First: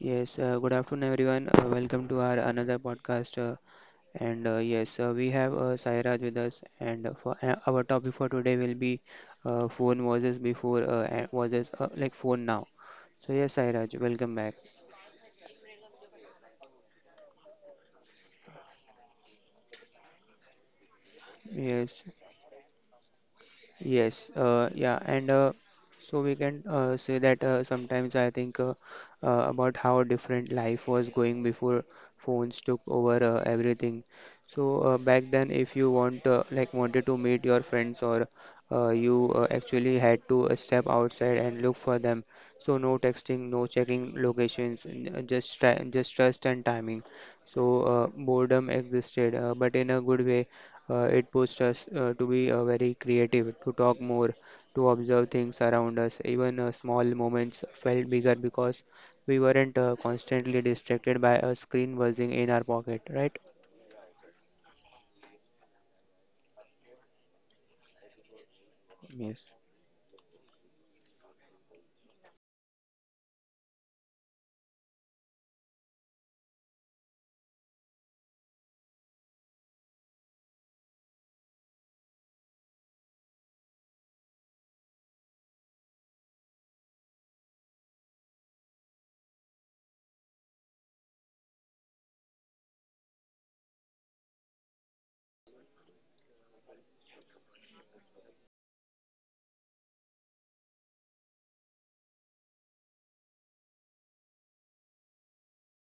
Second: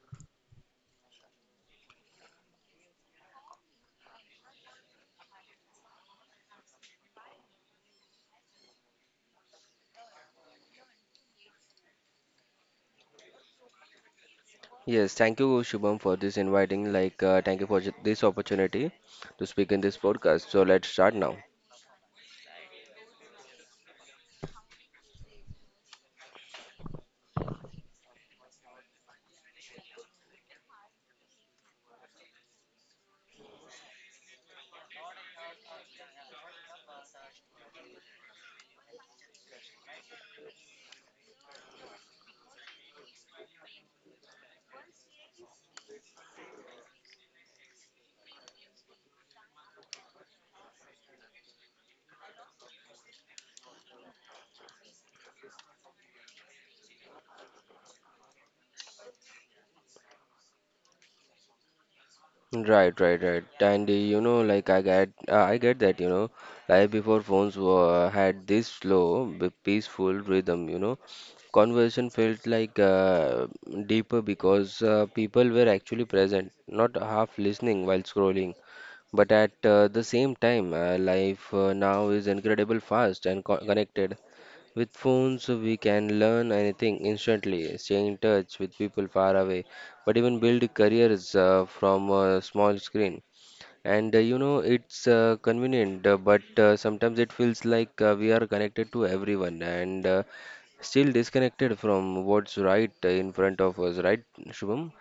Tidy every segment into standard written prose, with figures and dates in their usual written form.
Yes, good afternoon everyone. Welcome to our another podcast. And Yes, we have Sairaj with us. And for our topic for today will be phone versus before and versus like phone now. So yes, Sairaj, welcome back. Yes, thank you, Shubham, for this inviting. Like, thank you for this opportunity to speak in this podcast. So let's start now. Yes, Yes, yeah, and So we can say that sometimes I think about how different life was going before phones took over everything. So back then, if you want like wanted to meet your friends or you actually had to step outside and look for them. So no texting, no checking locations, just try, just trust and timing. So boredom existed, but in a good way. It pushed us to be very creative, to talk more, to observe things around us. Even small moments felt bigger because we weren't constantly distracted by a screen buzzing in our pocket, right? Right, right, right. And you know, like I get that. You know, life before phones were, had Yes. this slow, peaceful rhythm. You know, conversation felt like deeper because people were actually present, not half listening while scrolling. But at the same time, life now is incredible fast and connected. With phones, we can learn anything instantly, stay in touch with people far away, but even build careers from a small screen. And you know, it's convenient, but sometimes it feels like we are connected to everyone and still disconnected from what's right in front of us, right, Shubham?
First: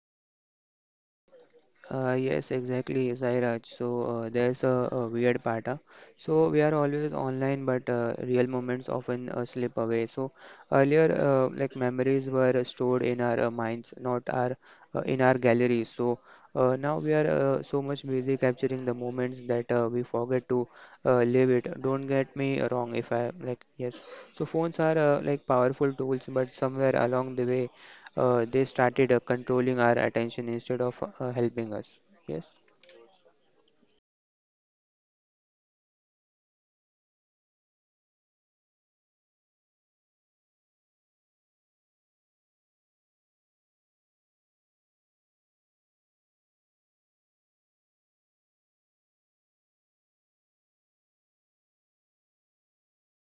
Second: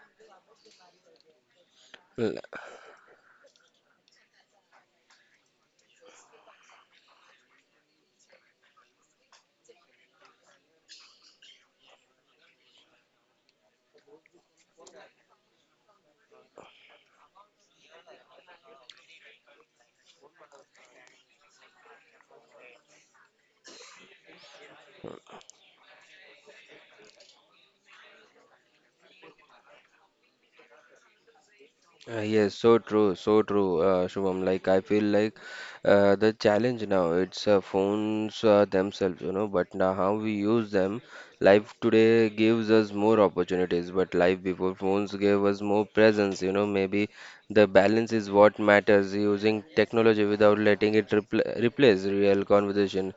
Yes, exactly, Sairaj. So there's a weird part. So we are always online, but real moments often slip away. So earlier, like memories were stored in our minds, not our in our galleries. So now we are so much busy capturing the moments that we forget to live it. Don't get me wrong, if I like, yes. So phones are like powerful tools, but somewhere along the way they started controlling our attention instead of helping us. Yes. Yes, so true, Shubham. Like I feel like the challenge now it's phones themselves, you know. But now how we use them, life today gives us more opportunities. But life before phones gave us more presence, you know. Maybe the balance is what matters. Using technology without letting it replace real conversation,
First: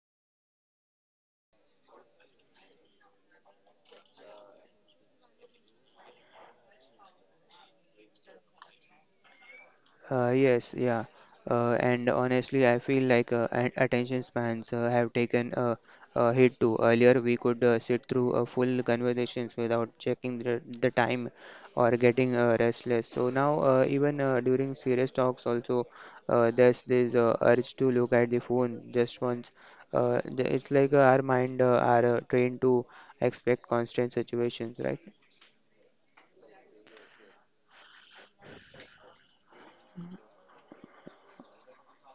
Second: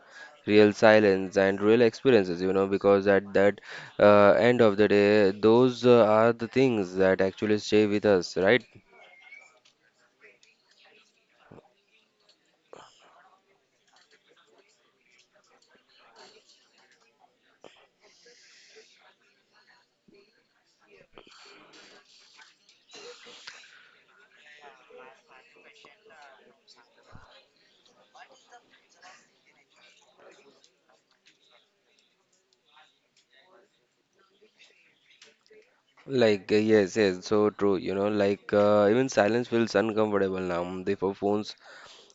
real silence, and real experiences, you know. Because at that end of the day, those are the things that actually stay with us, right? Uh, yes, yeah. And honestly, I feel like attention spans have taken a hit too. Earlier, we could sit through full conversations without checking the time or getting restless. So now, even during serious talks, also there's this urge to look at the phone just once. It's like our mind are trained to expect constant situations, right? Like, yes, yes, so true. You know, like, even silence feels uncomfortable now. Before phones,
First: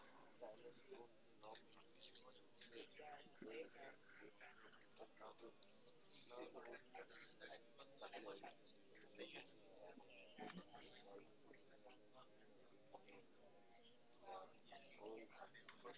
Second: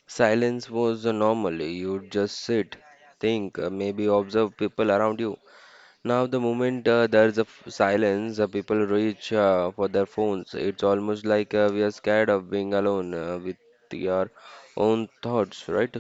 silence was normal. You just sit, think, maybe observe people around you. Now, the moment there's a f silence, people reach for their phones. It's almost like we are scared of being alone with your own thoughts, right?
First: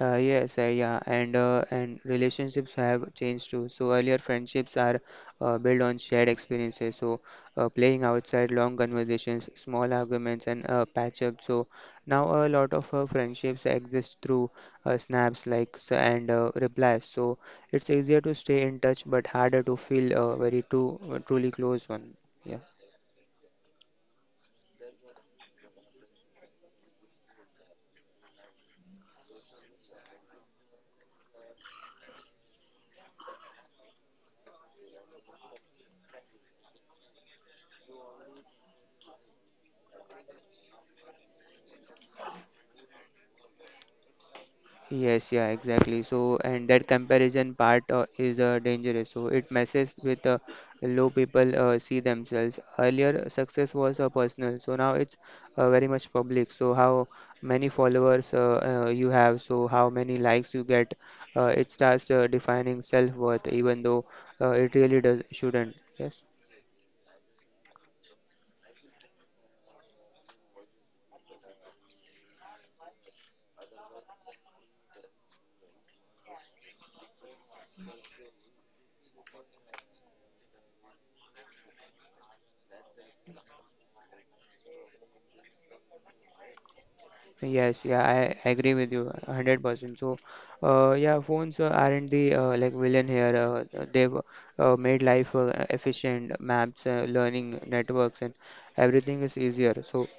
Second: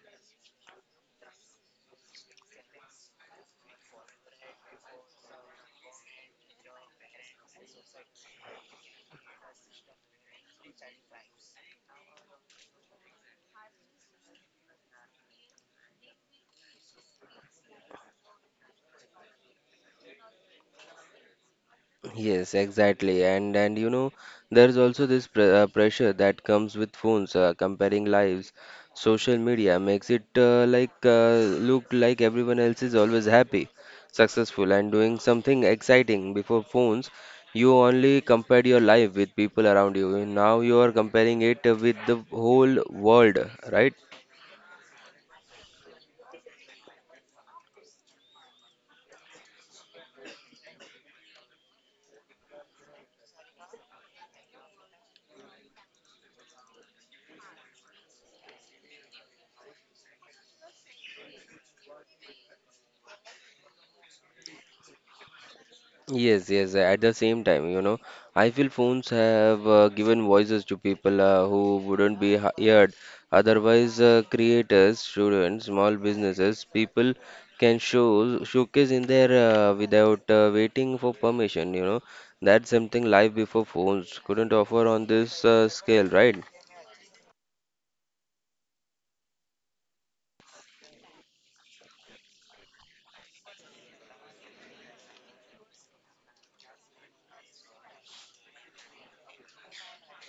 And relationships have changed too. So earlier friendships are built on shared experiences. So playing outside, long conversations, small arguments, and patch up. So now a lot of friendships exist through snaps, likes, and replies. So it's easier to stay in touch, but harder to feel very too truly close one. Yes, Yeah. exactly. And you know, there's also this pr pressure that comes with phones comparing lives. Social media makes it like look like everyone else is always happy, successful, and doing something exciting. Before phones, you only compared your life with people around you. Now you are comparing it with the whole world, right? And that comparison part is dangerous. So, it messes with low people see themselves. Earlier, success was personal. So, now it's very much public. So, how many followers you have, so how many likes you get, it starts defining self-worth, even though it really does shouldn't. Yes. Yes, yes. At the same time, you know, I feel phones have given voices to people who wouldn't be heard. Otherwise, creators, students, small businesses, people can showcase in there without waiting for permission. You know, that's something life before phones couldn't offer on this scale, right? Yes, yeah, I agree with you 100%. So, yeah, phones aren't the like villain here. They've made life efficient, maps, learning networks, and everything is easier. So,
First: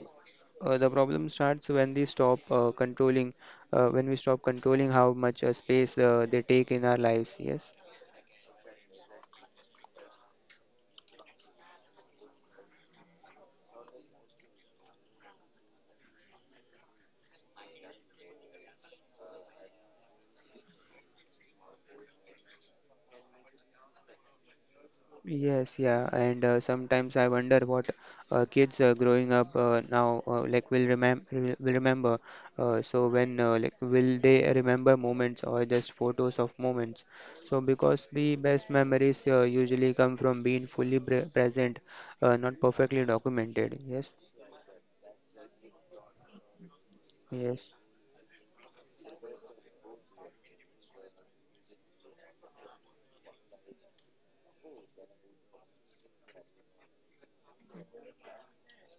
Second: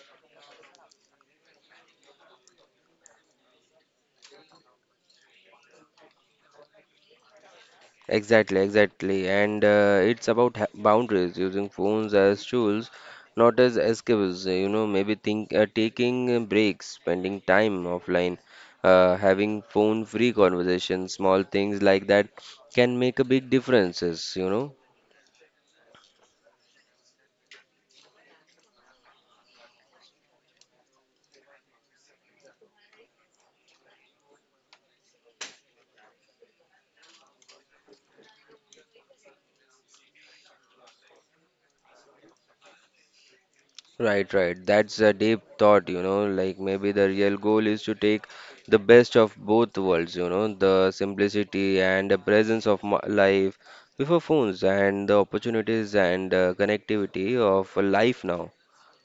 the problem starts when they stop controlling, when we stop controlling how much space they take in our lives. Yes. Exactly, exactly. And it's about ha boundaries, using phones as tools, not as escapes. You know, maybe think taking breaks, spending time offline, having phone-free conversations, small things like that can make a big differences, you know. Yes, yeah, and Sometimes I wonder what kids growing up now will remember. So when like will they remember moments or just photos of moments? So because the best memories usually come from being fully present, not perfectly documented. Yes, Right, right. That's a deep thought, you know. Like maybe the real yes. goal is to take the best of both worlds, you know, the simplicity and the presence of life before phones and the opportunities and connectivity of life now.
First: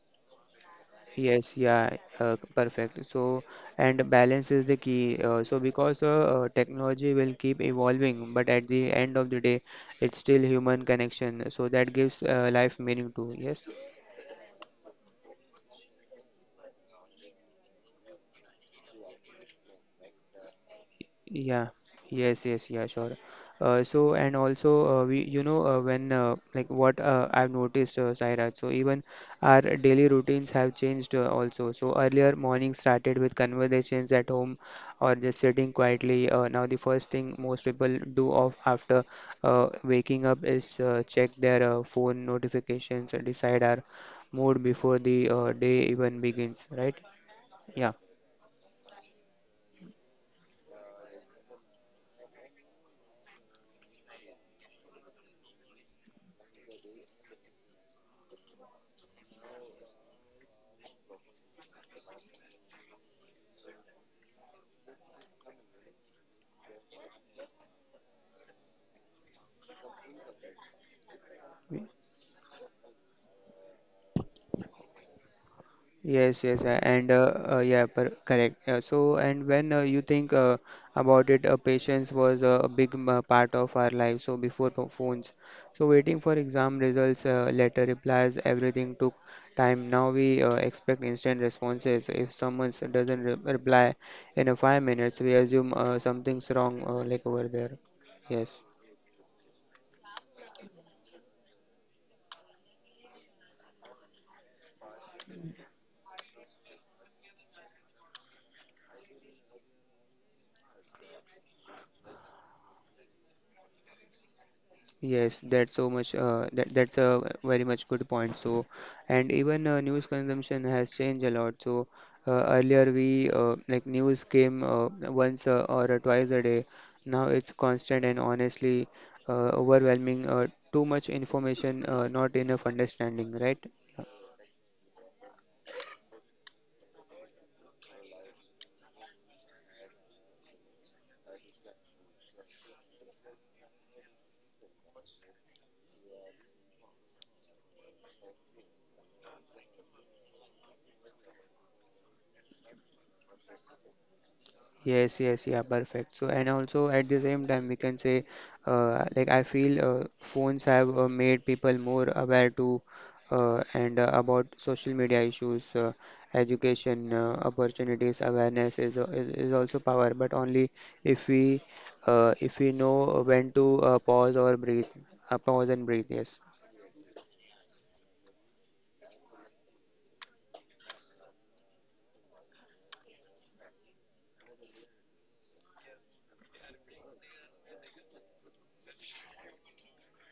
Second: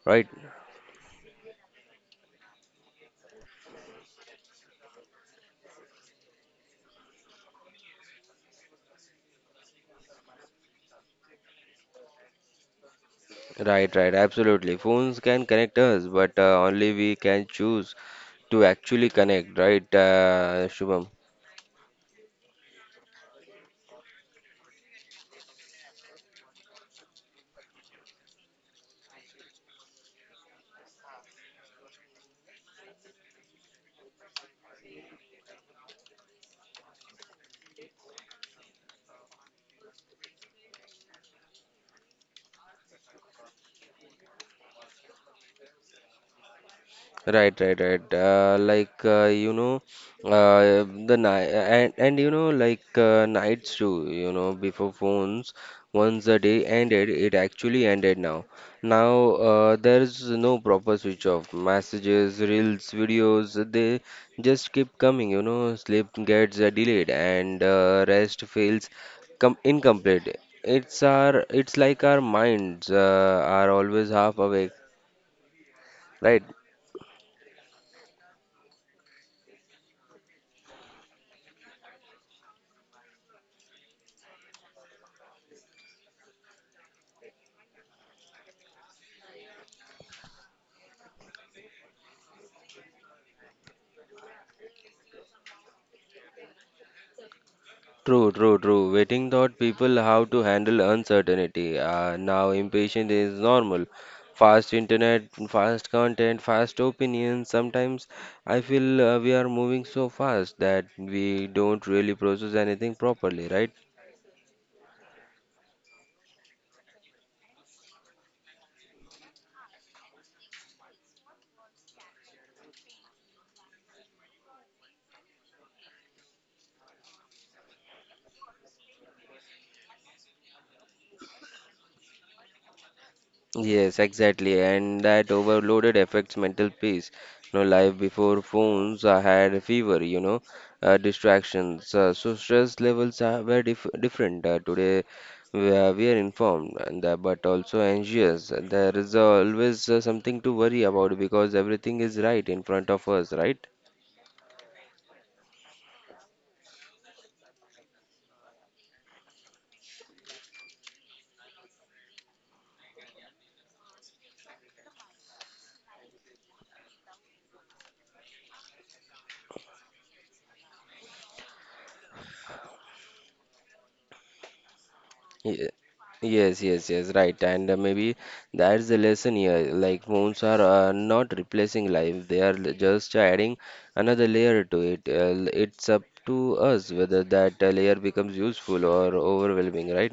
Right, Yes, yeah, Perfect. And balance is the key. Because technology will keep evolving, but at the end of the day, it's still human connection. So, that gives life meaning too. Yes. right, right. Absolutely. Phones can connect us, but only we can choose to actually connect, right, Shubham? Yeah, yes, yeah, sure. So and also we, you know, when like what I've noticed, Sairaj, so even our daily routines have changed also. So earlier morning started with conversations at home or just sitting quietly. Now the first thing most people do of after waking up is check their phone notifications and decide our mood before the day even begins, right? Right, Yeah. right, right. Like you know, the night and you know, like nights too. You know, before phones, once the day ended, it actually ended now. Now there's no proper switch off. Messages, reels, videos, they just keep coming. You know, sleep gets delayed and rest feels com incomplete. It's like our minds are always half awake, Yes, right? yes, and yeah, per correct. So, and when You think about it, patience was a big part of our life. So, before phones, so waiting for exam results, letter replies, everything took time. Now we expect instant responses. If someone doesn't re reply in a 5 minutes, we assume something's wrong, like over there. True, Yes. true, true. Waiting taught people how to handle uncertainty. Now, impatience is normal. Fast internet, fast content, fast opinions. Sometimes I feel we are moving so fast that we don't really process anything properly, right? Yes, that's so much. That's a very much good point. And even news consumption has changed a lot. So, earlier we like news came once or twice a day. Now it's constant and honestly overwhelming. Too much information, not enough understanding, right? Yes, exactly, and that overloaded affects mental peace. You know, life before phones, I had a fever, you know, distractions. So stress levels are very different today. We are informed, and but also anxious. There is always something to worry about because everything is right in front of us, right? And also at the same time, we can say, like I feel phones have made people more aware to and about social media issues, education opportunities, awareness is, al- is also power, but only if we if we know when to pause or breathe, pause Ye- and breathe. Yes. Yes, yes, yes, right. And maybe that's the lesson here. Like phones are not replacing life, they are just adding another layer to it. It's up to us whether that layer becomes useful or overwhelming, right?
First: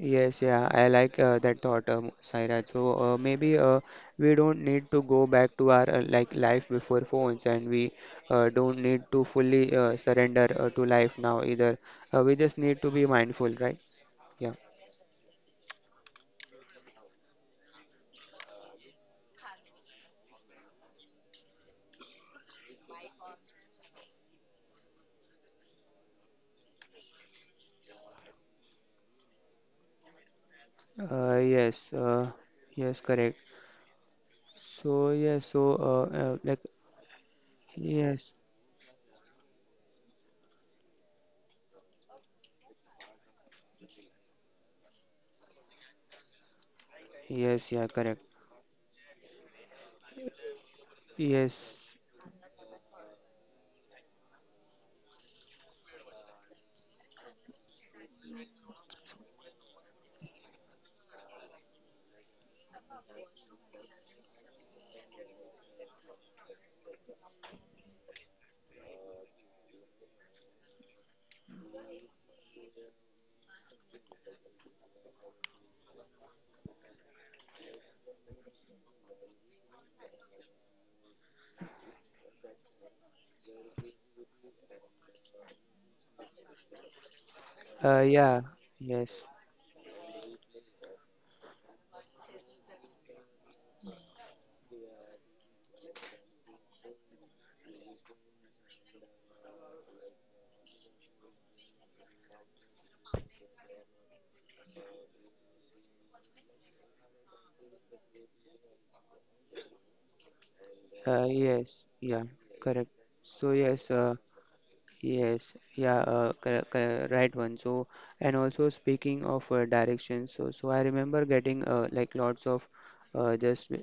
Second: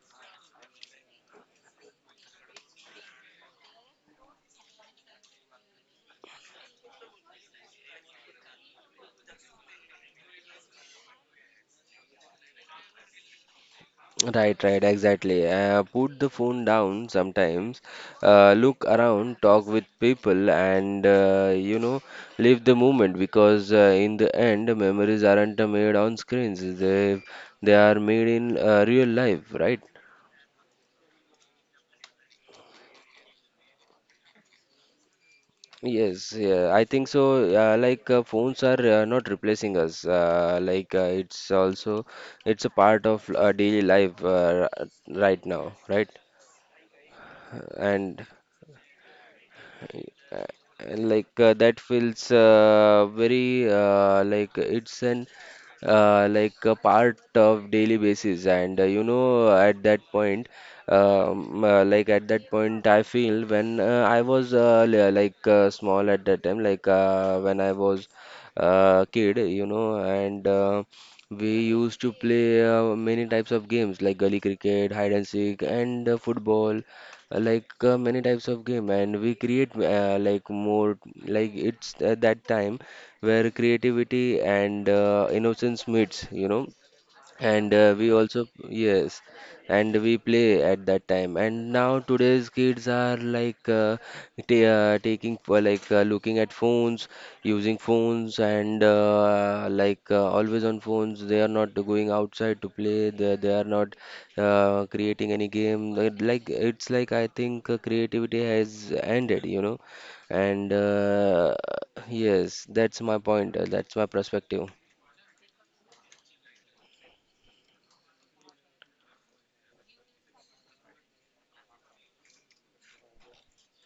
Yes, yeah, I like that thought, Saira. So maybe we don't need to go back to our like life before phones, and we don't need to fully surrender to life now either. We just need to be mindful, right? Yeah. Right, right, exactly. Put the phone down sometimes, look around, talk with people, and you know, live the moment because in the end, memories aren't made on screens, they are made in real life, right? Yes. Yes, correct. So yes, so Yes, like yeah, I think so. Like yes, phones are not replacing us. Like it's also it's a part of daily life right now, right? yes, yeah, correct. And Uh, like that Yes. feels very like it's an like a part of daily basis and you know at that point like at that point I feel when I was like small at that time like when I was kid you know and we used to play many types of games like gully cricket hide and seek and football like many types of game and we create like more like it's at that time where creativity and innocence meets you know and we also Yeah. yes Yes. and we play at that time and now today's kids are like taking for like looking at phones using phones and like always on phones they are not going outside to play they are not creating any game They- like it's like I think creativity has ended you know and Yes. Yeah. yes that's Correct. my point So that's yes. my perspective. Right one. And also speaking of directions, so I remember getting like lots of just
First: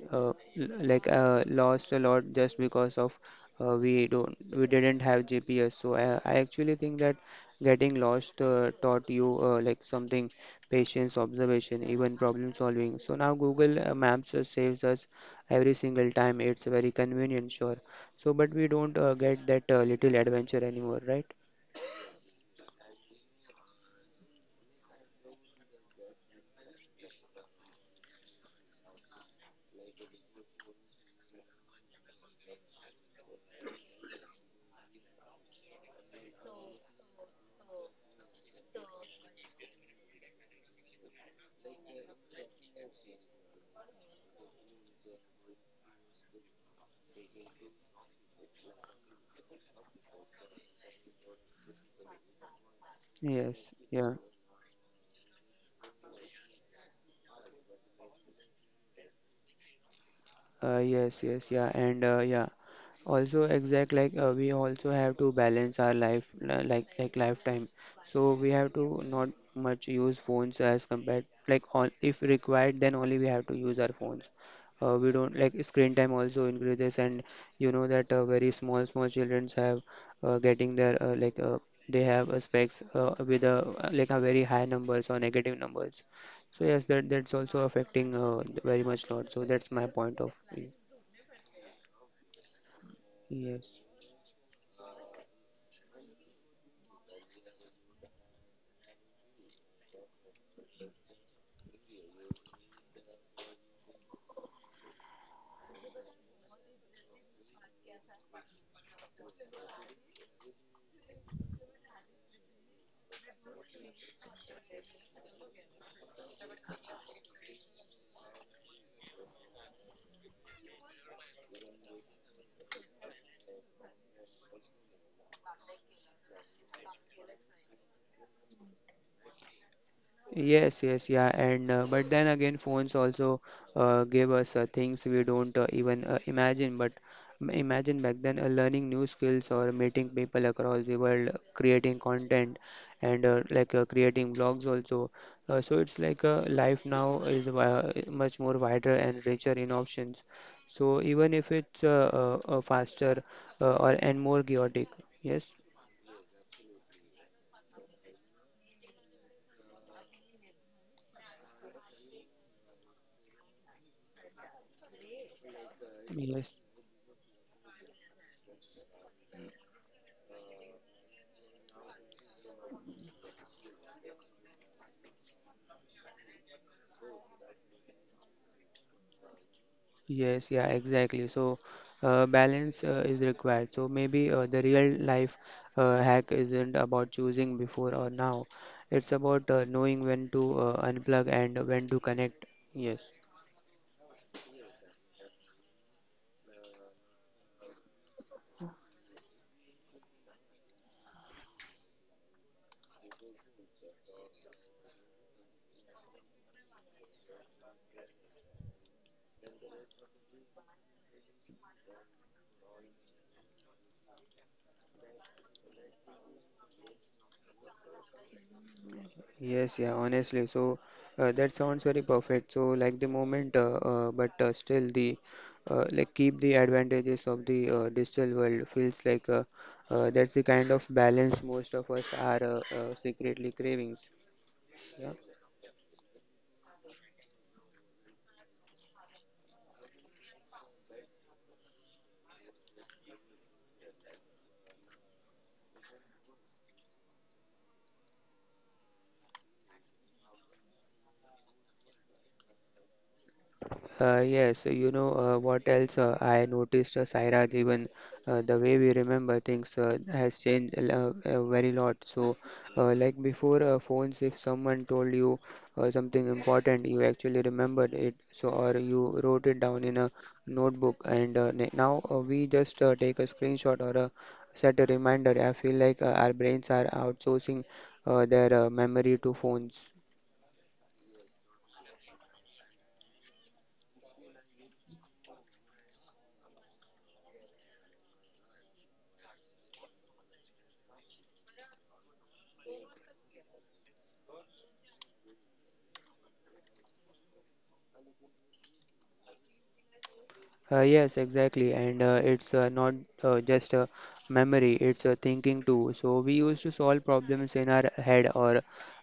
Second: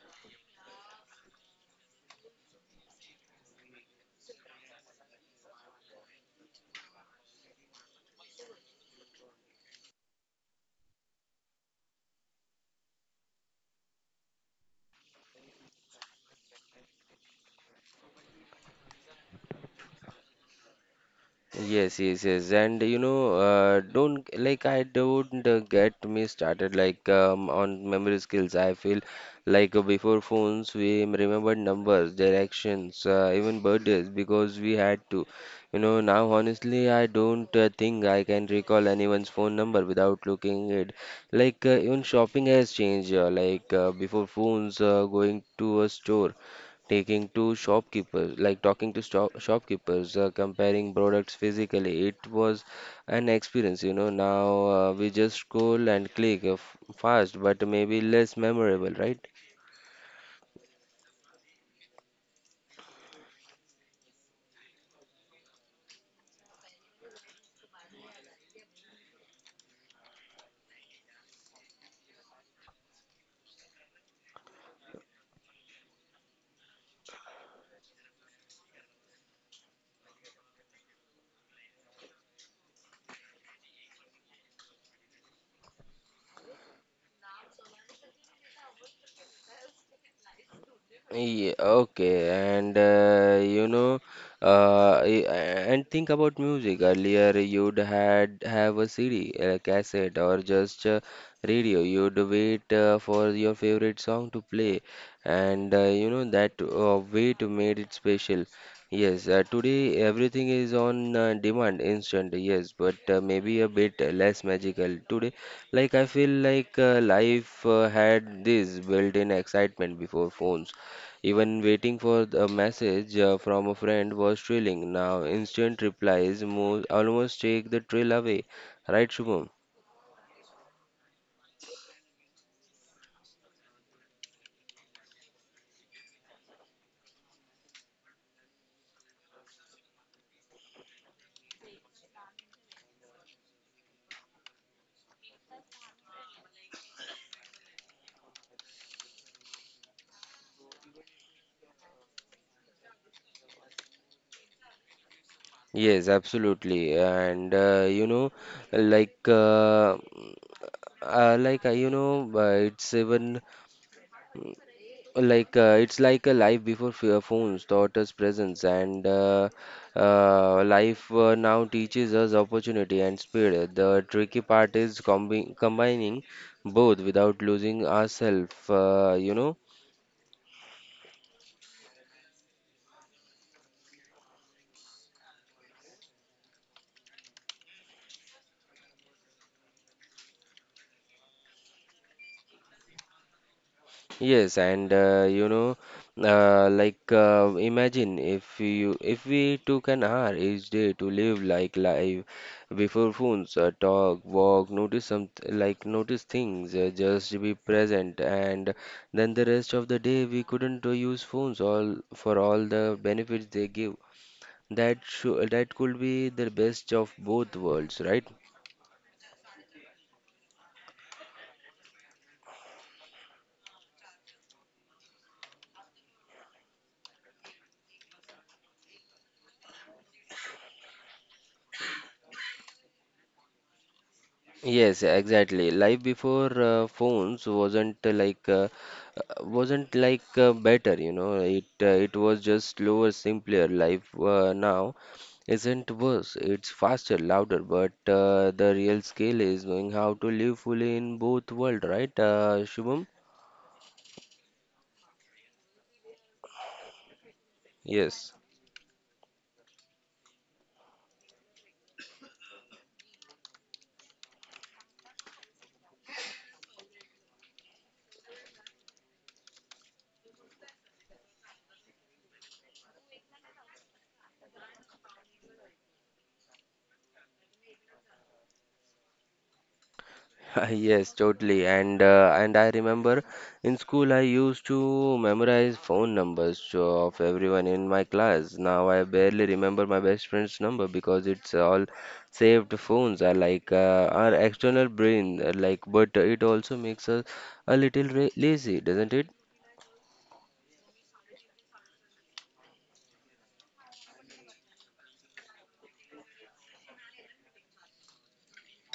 l- like lost a lot just because of we didn't have GPS. So I actually think that getting lost taught you like something patience, observation, even problem solving. So now Google Maps saves us every single time. It's very convenient, sure. So, but we don't get that little adventure anymore, right? Yes, yes, yes, and you know, don't like I don't get me started like on memory skills. I feel like before phones, we remembered numbers, directions, even birthdays because we had to. You know, now honestly, I don't think I can recall anyone's phone number without looking it. Like even shopping has changed. Like before phones, going to a store taking to shopkeepers, like talking to shopkeepers, comparing products physically. It was an Yes, experience, you yeah. know. Now we just scroll and click fast, but maybe less memorable, right? Yes, yes, yeah, and yeah. Also, exact like we also have to balance our life, like lifetime. So we have to not much use phones as compared like on if required, then only we have to use our phones. We don't like screen time also increases, and you know that very small small childrens have getting their they have specs with a like a very high numbers or negative numbers. So yes, that that's also affecting very much lot. So that's my point of view. Yeah, okay, and you Yes. know, uh, y- and think about music. Earlier, you'd had have a CD, a cassette, or just a radio. You'd wait for your favorite song to play, and you know that wait made it special. Yes, today everything is on demand, instant. Yes, but maybe a bit less magical today. Like I feel like life had this built-in excitement before phones even waiting for a message from a friend was thrilling. Now, instant replies mo almost take the thrill away. Right, Shubham? Yes, yes, yeah, and But then again, phones also gave us things we don't even imagine. But imagine back then, learning new skills or meeting people across the world, creating content, and like creating blogs also. So it's like life now is much more wider and richer in options. So even if it's faster or and more chaotic, yes, Yes, absolutely. And you know, like uh, like you know, it's even like it's like a yes. life before phones taught us presence and life now teaches us opportunity and speed the tricky part is combining both without losing ourselves you know. Yes, yeah, exactly. So, Balance is required. So, maybe the real life hack isn't about choosing before or now. It's about knowing when to unplug and when to connect. Yes, Yes, and you know, like imagine if you if we took an hour each day to live like life before phones, talk, walk, notice some like notice things, just be present, and then the rest of the day we couldn't use phones all for all the benefits they give. That should that could be the best of both worlds, right? yes, yeah, Honestly, that sounds very perfect. So, like the moment, but still, the like keep the advantages of the digital world feels like that's the kind of balance most of us are secretly cravings. Yes, Yeah. exactly. Life before phones wasn't like wasn't like better, you know. It it was just slower, simpler. Life now isn't worse. It's faster, louder, but the real skill is knowing how to live fully in both world, right, Shubham? You know what else I noticed, Sairaj, even Yes. The way we remember things has changed a very lot. So, like before phones, if someone told you something important, you actually remembered it, so or you wrote it down in a notebook. And now we just take a screenshot or a set a reminder. I feel like our brains are outsourcing their memory to phones. Yes, totally. And I remember in school I used to memorize phone numbers of everyone in my class. Now I barely remember my best friend's number because it's all saved phones are like our external brain like but it also makes us a little ra lazy, doesn't it? Yes, exactly. And it's not just a memory, it's a thinking too. So we used to solve problems in our head or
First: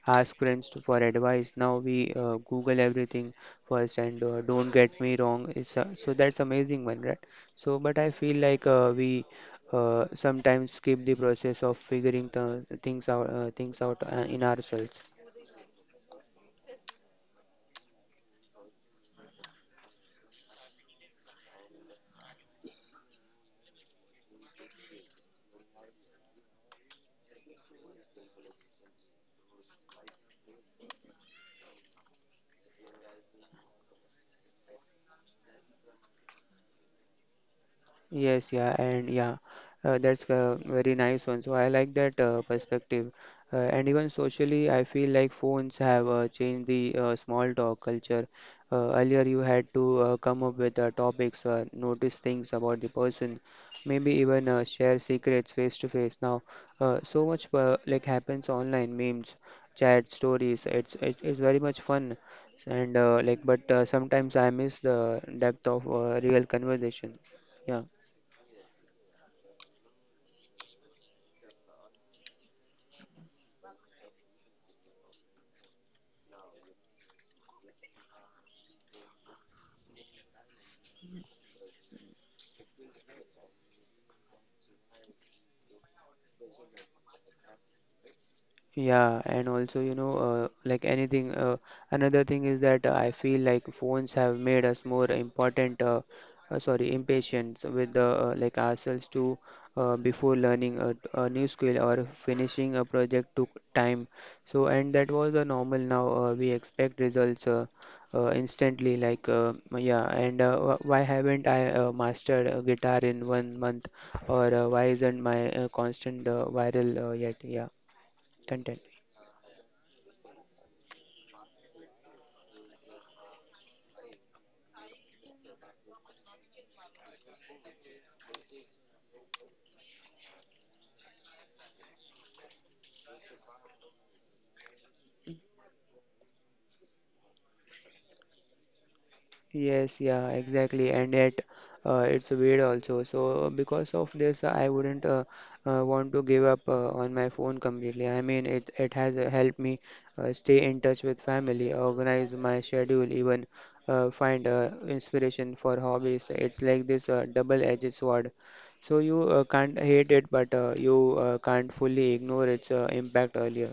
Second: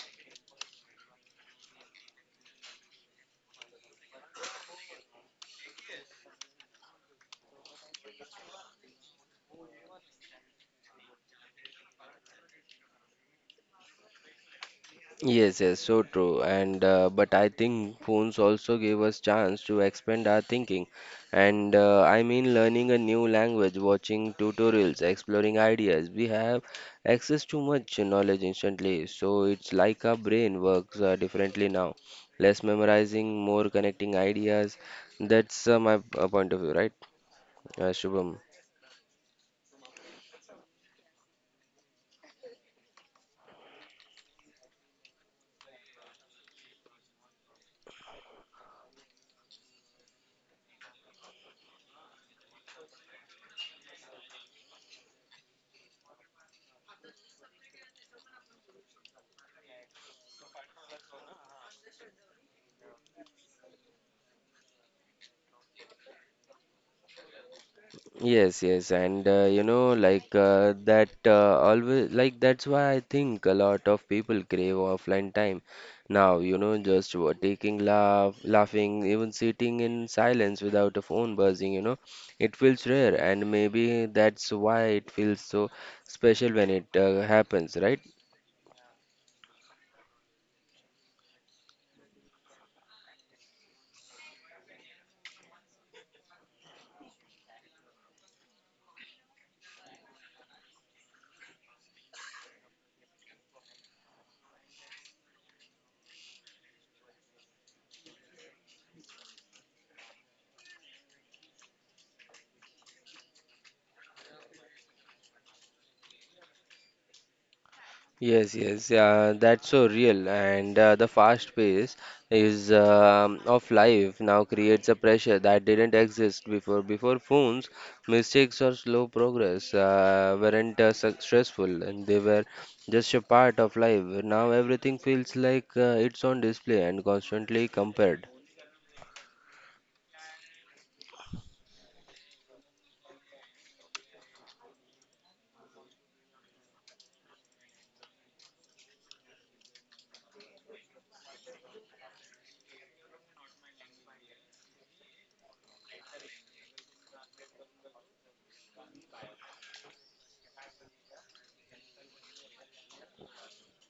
ask friends for advice. Now we Google everything first and don't get me wrong. It's so That's amazing one, right? So, but I feel like we sometimes skip the process of figuring th things out, in ourselves. Yes, yes, so true. And but I think phones also gave us chance to expand our thinking. And I mean, learning a new language, watching tutorials, exploring ideas. We have access to much knowledge instantly. So it's like our brain works differently now. Less memorizing, more connecting ideas. That's my point of view, right, Shubham? Yes, yeah, and yeah, that's very nice one. So I like that perspective. And even socially, I feel like phones have changed the small talk culture. Earlier, you had to come up with topics, notice things about the person, maybe even share secrets face to face. Now, so much like happens online, memes, chat, stories. It's very much fun, and like, but sometimes I miss the depth of real conversation. Yeah. Yes, yes, and you know, like that, always like that's why I think a lot of people crave offline time now. You know, just taking laugh, laughing, even sitting in silence without a phone buzzing. You know, it feels rare, and maybe that's why it feels so special when it happens, right? Yeah, and also, you know, like anything, another thing is that I feel like phones have made us more important, sorry, impatient with the like ourselves too. Before learning a new skill or finishing a project took time. So, and that was the normal now. We expect results instantly, like, yeah, and why haven't I mastered a guitar in 1 month? Or why isn't my constant viral yet? Yeah, Yes, yes, content. yeah, that's so real. And the fast pace is of life now creates a pressure that didn't exist before. Before phones, mistakes or slow progress weren't successful, and they were just a part of life. Now everything feels like it's on display and constantly compared. Yes, yeah, exactly, and yet it's weird also. So because of this, I wouldn't want to give up on my phone completely. I mean, it has helped me stay in touch with family, organize my schedule, even find inspiration for hobbies. It's like this double-edged sword. So you can't hate it, but you can't fully ignore its impact earlier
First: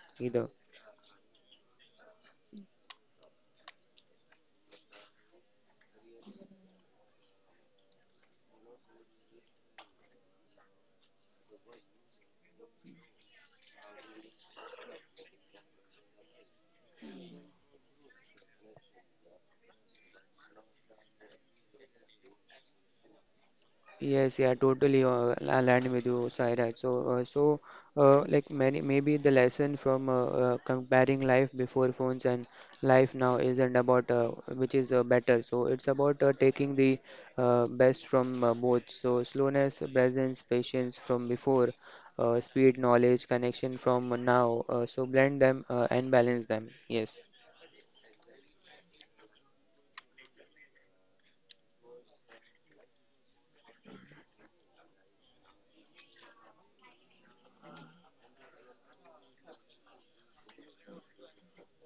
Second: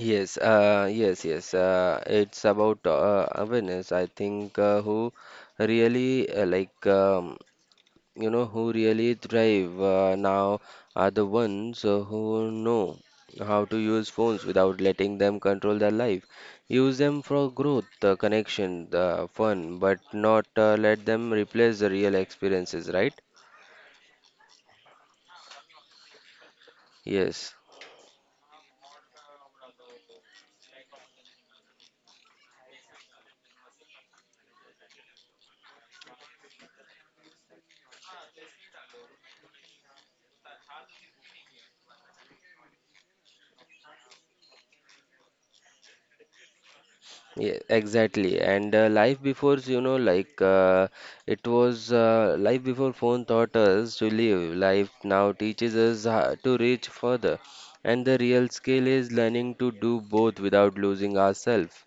Yes, either. Yes, yes. It's about awareness. I think who really like you know who really thrive now are the ones who know how to use phones without letting them control their life, use them for growth, connection, fun, but not let them replace the real experiences, right? Yes, yeah, totally aligned with you, Sairaj. So, uh, so Yes. uh, like many, maybe the lesson from comparing life before phones and life now isn't about which is better. So, it's about taking the best from both. So, slowness, presence, patience from before, speed, knowledge, connection from now. So, blend them and balance them. Yes. Yeah, exactly. And life before, you know, like it was life before phone taught us to live. Life now teaches us how to reach further. And the real skill is learning to do both without losing ourselves.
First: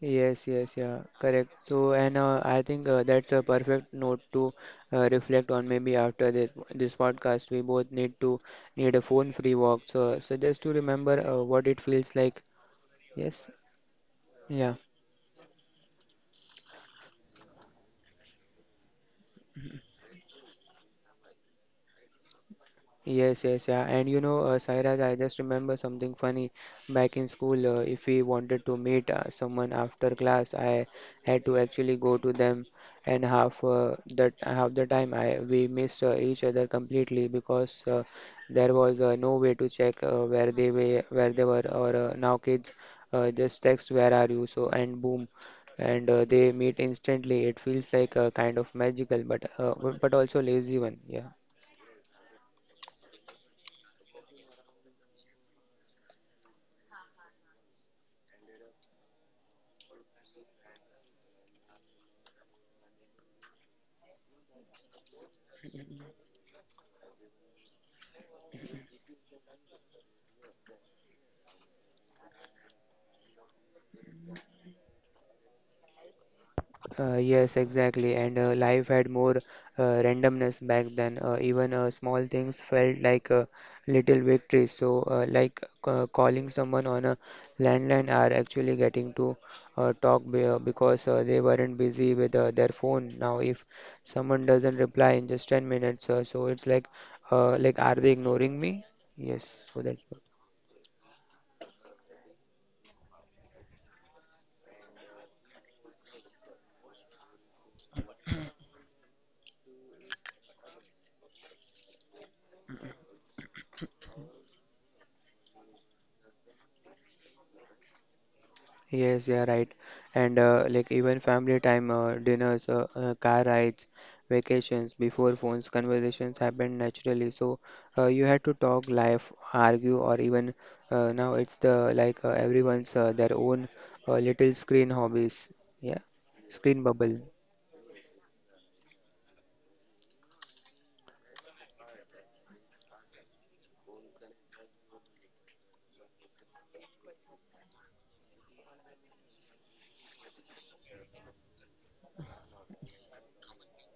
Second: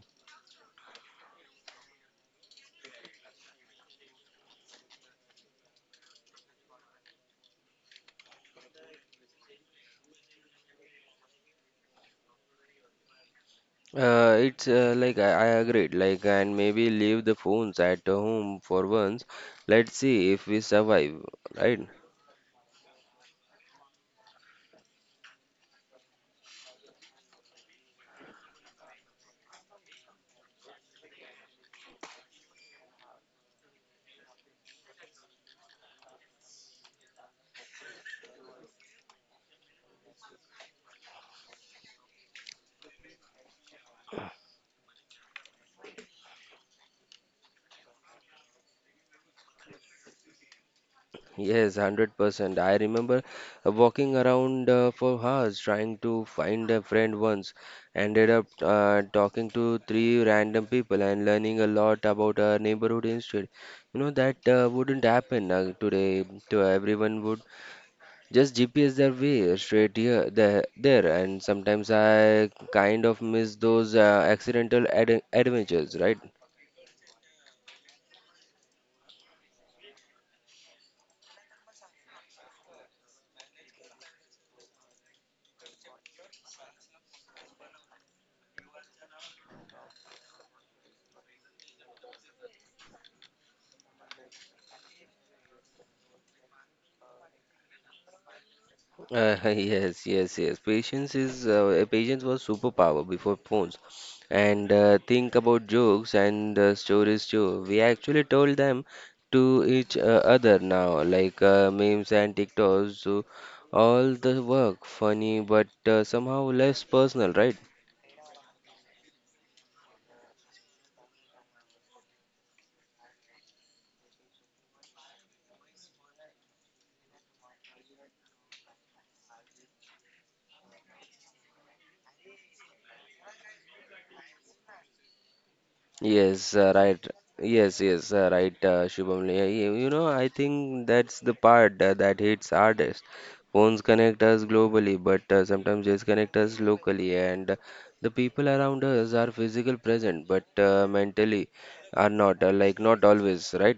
Yes, yes, yeah, correct. So, and I think that's a perfect note to reflect on. Maybe after this podcast, we both need to need a phone-free walk. So, so just to remember what it feels like. Yes, It's yeah. like I agreed, like, and maybe leave the phones at home for once. Let's see if we survive, right? Yes, yes, yeah. And you know, Sairaj, I just remember something funny. Back in school, if we wanted to meet someone after class, I had to actually go to them, and half that half the time I we missed each other completely because there was no way to check where they were, or now kids just text where are you? So and boom, and they meet instantly. It feels like a kind of magical, but but also lazy one. Yeah. Yes, 100%. I remember walking around for hours trying to find a friend once. Ended up talking to three random people and learning a lot about our neighborhood instead. You know, that wouldn't happen today. To everyone would just GPS their way straight here, there. And sometimes I kind of miss those accidental ad adventures, right? Yes, exactly. And life had more randomness back then. Even small things felt like little victories. So, like calling someone on a landline are actually getting to talk be because they weren't busy with their phone. Now, if someone doesn't reply in just 10 minutes, so it's like, are they ignoring me? Yes, so that's. yes, yes, yes. Patience was superpower before phones. And think about jokes and stories too. We actually told them to each other. Now, like memes and TikToks. So all the work funny, but somehow less personal, right? Yes, yeah, right. And like even family time, dinners, car rides, vacations before phones, conversations happened naturally. So you had to talk life, argue, or even now it's the like everyone's their own little screen hobbies. Yeah, Yes, screen right. bubble. Yes, yes, right, Shubham. Yeah, you know, I think that's the part that hits hardest. Phones connect us globally, but sometimes disconnect us locally, and the people around us are physical present, but mentally are not, like not always, right?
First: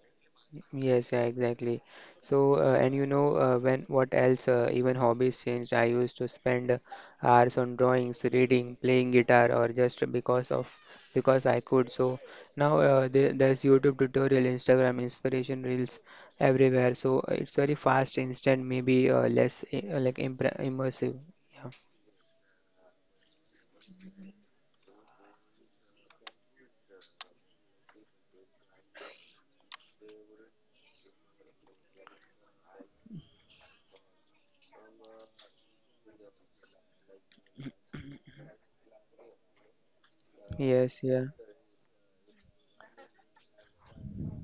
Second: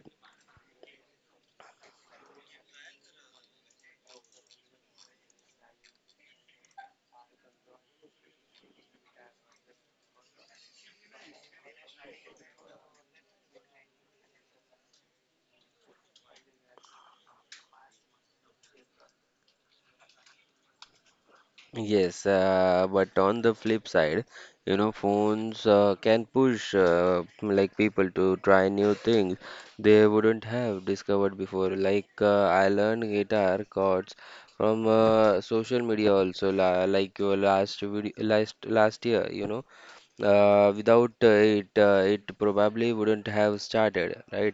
Yes, yeah, exactly. So, and you know, when what else? Even hobbies changed. I used to spend hours on drawings, reading, playing guitar, or just because of because I could. So now there's YouTube tutorial, Instagram inspiration reels everywhere. So it's very fast, instant, maybe like impre immersive. Yeah. Yes, but on the flip side, you know, phones can push like people to try new things they wouldn't have discovered before. Like I learned guitar chords from social media also, la like your last video, last year, you know. Yes. Without Yeah. It, it probably wouldn't have started, right?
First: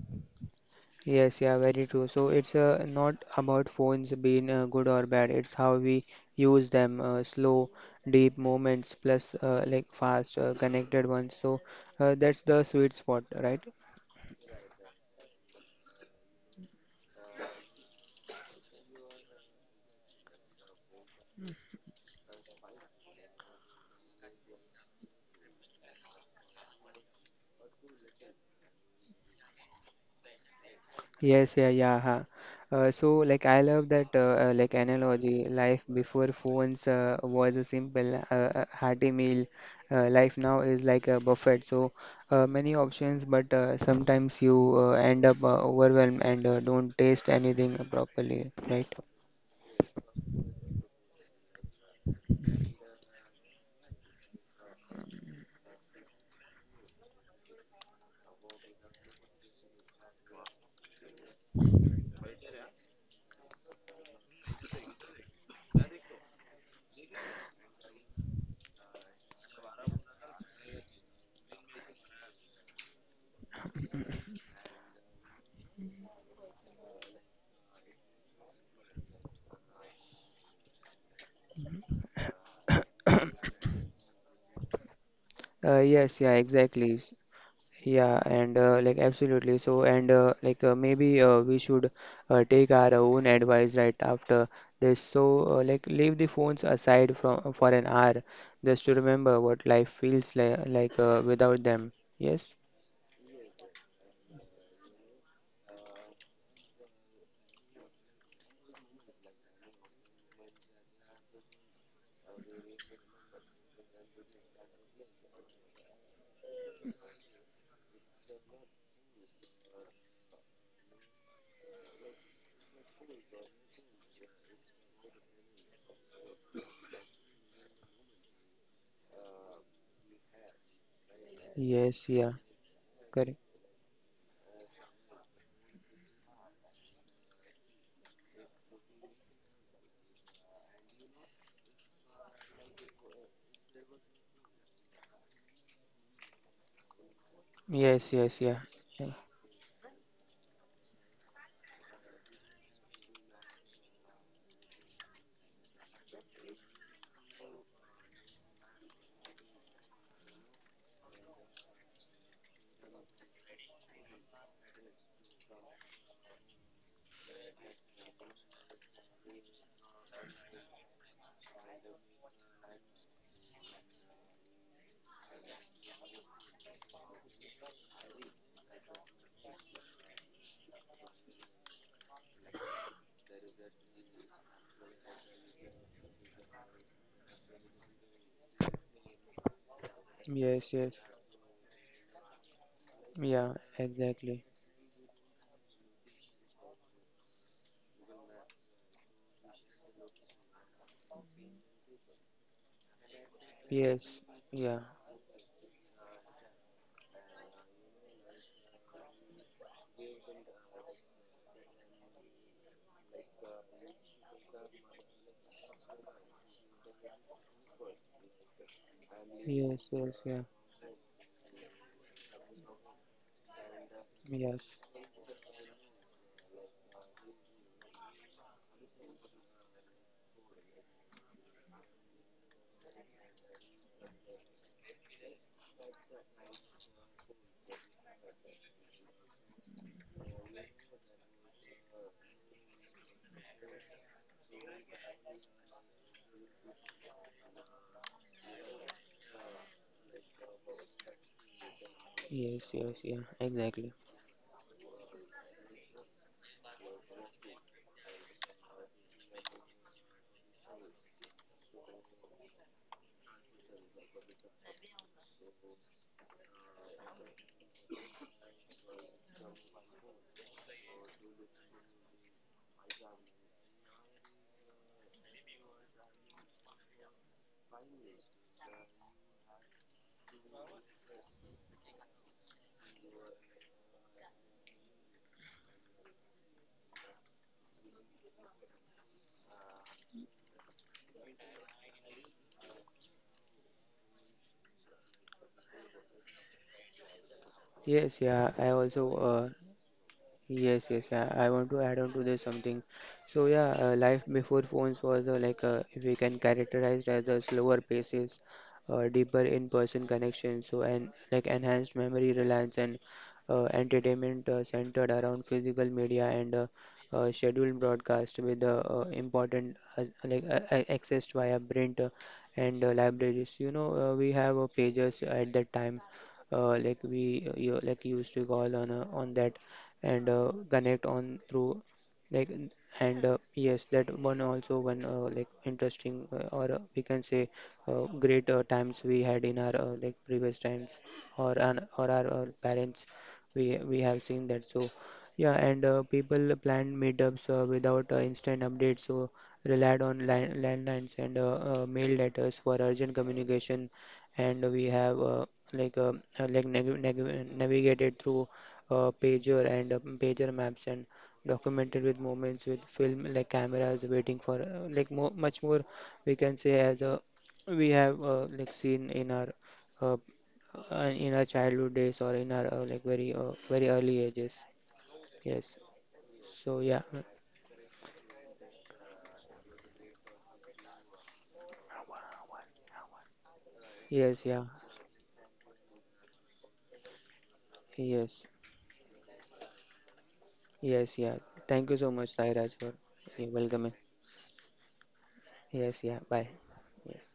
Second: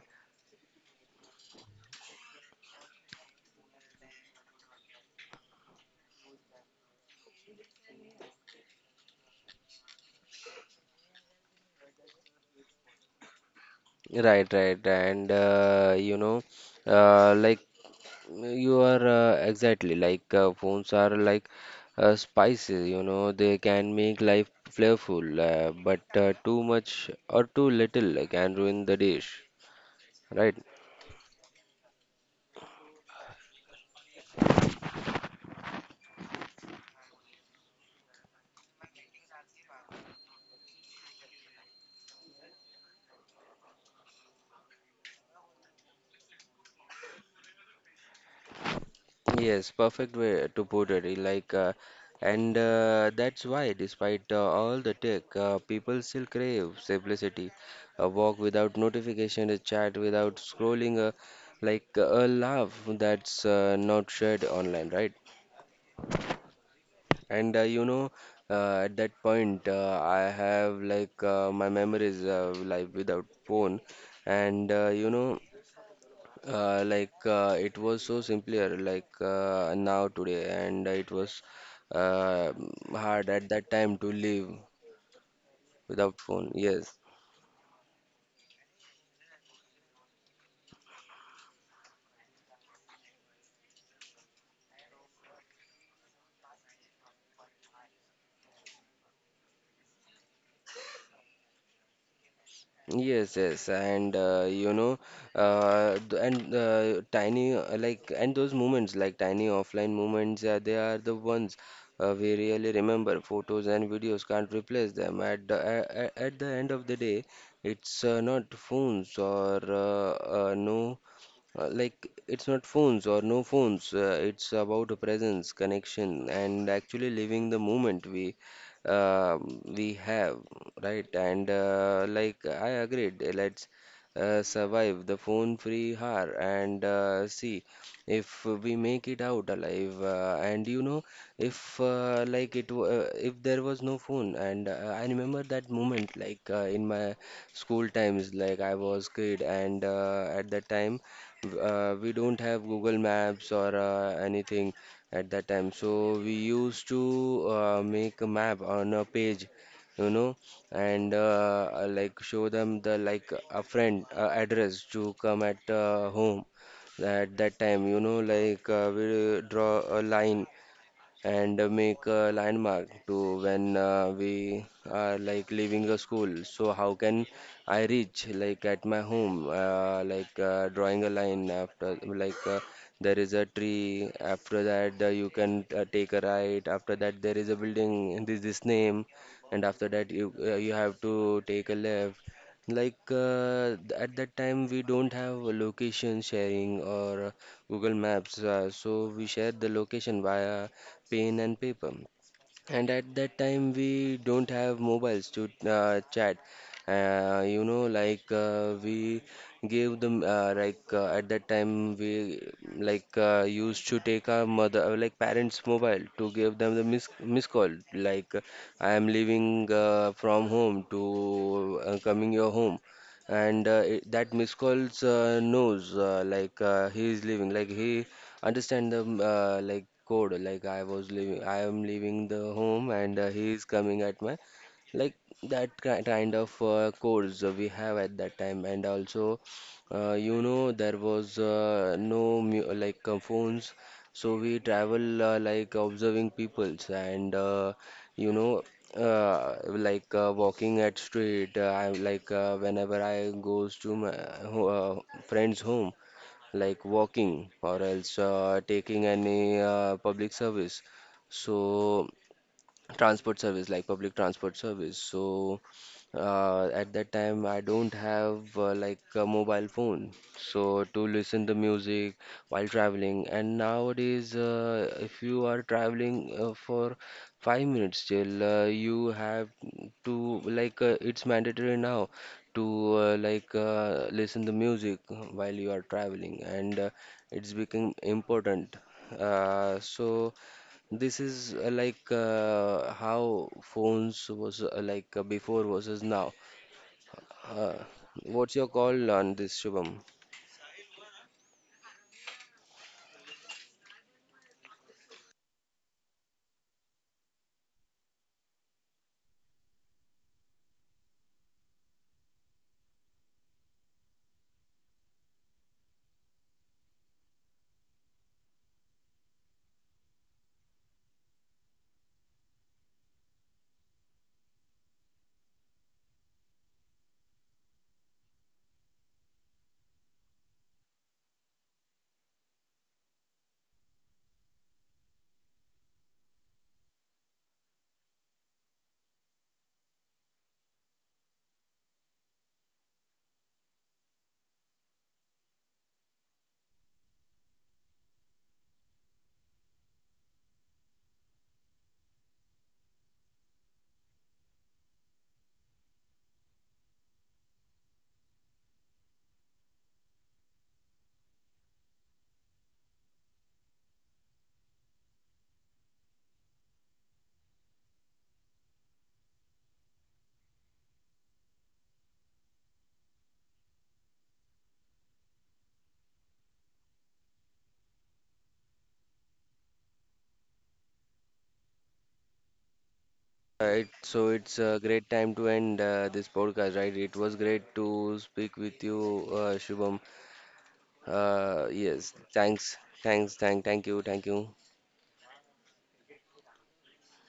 Yes, yeah, very true. So it's not about phones being good or bad. It's how we use them. Slow, deep moments plus like fast, connected ones. So that's the sweet spot, right? Right, right, and uh, like you are exactly like phones are like spices, you know, they can make life flavorful, but too much or too little can ruin the dish, right? Yes, yeah, yeah. Huh. Like, I love that, like, analogy. Life before phones was a simple, hearty meal. Life now is like a buffet. So, many options, but sometimes you end up overwhelmed and don't taste anything properly, right? Yes, perfect way to put it. Like, and that's why, despite all the tech, people still crave simplicity. A walk without notification, a chat without scrolling, a laugh that's not shared online, right? And you know, at that point, I have like my memories like without phone, and it was so simpler like now today, and it was uh, hard at that time to live Uh, without yes, yeah, phone. Yes. exactly. Yeah, and like absolutely. So, and like maybe we should take our own advice right after this. So, like leave the phones aside from for an hour just to remember what life feels li like without them. Yes, Yes, yes, and tiny like and those moments, like tiny offline moments, they are the ones we really remember. Photos and videos can't replace them. At the at the end of the day, it's not phones or it's not phones or no phones. It's about a presence, connection, and actually living the moment uh, we have, right? And yes, yeah, like I agreed, correct. let's survive the phone-free hour and see if we make it out alive. And you know, if like it, w- if there was no phone, and I remember that moment, like in my school Yes, times, yes, yeah, like I was yeah. kid, and at that time we don't have Google Maps or anything at that time. So we used to make a map on a page, you know, and show them the like a friend address to come at home at that time. You know, like we draw a line and make a landmark to when we are like leaving a school. So how can I reach like at my home, drawing a line after like there is a tree. After that you can take a right. After that there is a building. This name, and after that you uh, Yes, you yes, have to take a left. Like yeah, at that exactly. time we don't have a location sharing or Google Maps. So we share the location via pen and paper. And at that time, we Yes, don't yeah, have mobiles to chat. You know, like we gave them, like at that time, we like used to take our mother, like parents' mobile to give them the miss call. Like, I am leaving yes, yes, yeah, from home to coming your home. And it, that miss yes, calls knows, like he is leaving, like he understand the like code, like I am leaving the home and he is coming at my like that kind of codes we have at that time. And also you know there was no mu- like phones, so we travel like observing peoples and you know walking at street, I like yes, yes, whenever yeah, I goes exactly. to my ho- friend's home like walking or else taking any public service. So, transport service, like public transport service, so at that time I don't have like a mobile phone so to listen to music while traveling. And nowadays if you are traveling for 5 minutes, still you have to like it's mandatory now to listen to music while you are traveling, and it's become important, so this is how phones was before versus now. Uh, Yes, yeah, what's I your also call on this, Shubham? yes, yes, yeah. I want to add on to this something. So yeah, life before phones was like if we can characterize as a slower paces, deeper in-person connection. So and like enhanced memory reliance and entertainment centered around physical media and scheduled broadcast with the important accessed via print and libraries. You know we have pages at that time. Like we you, like used to call on that and connect on through like n- and yes that one also one like interesting or we can say great times we had in our like previous times or an or our, parents we have seen that. So yeah, and people planned meetups without instant updates, so relied on landlines and mail letters for urgent communication, and we have like uh, like navigated through pager and pager maps and documented with moments with film like cameras waiting for like mo much more we can say as we have like seen uh, in our childhood days or in our like very very early ages. Yes, so yeah, Right, so yes yeah it's a great time to end this podcast, right? It was great to yes speak with you, Shubham. yes yeah, thank you so Yes, much Sairaj for thank welcoming. you, thank you. Yes yeah bye yes.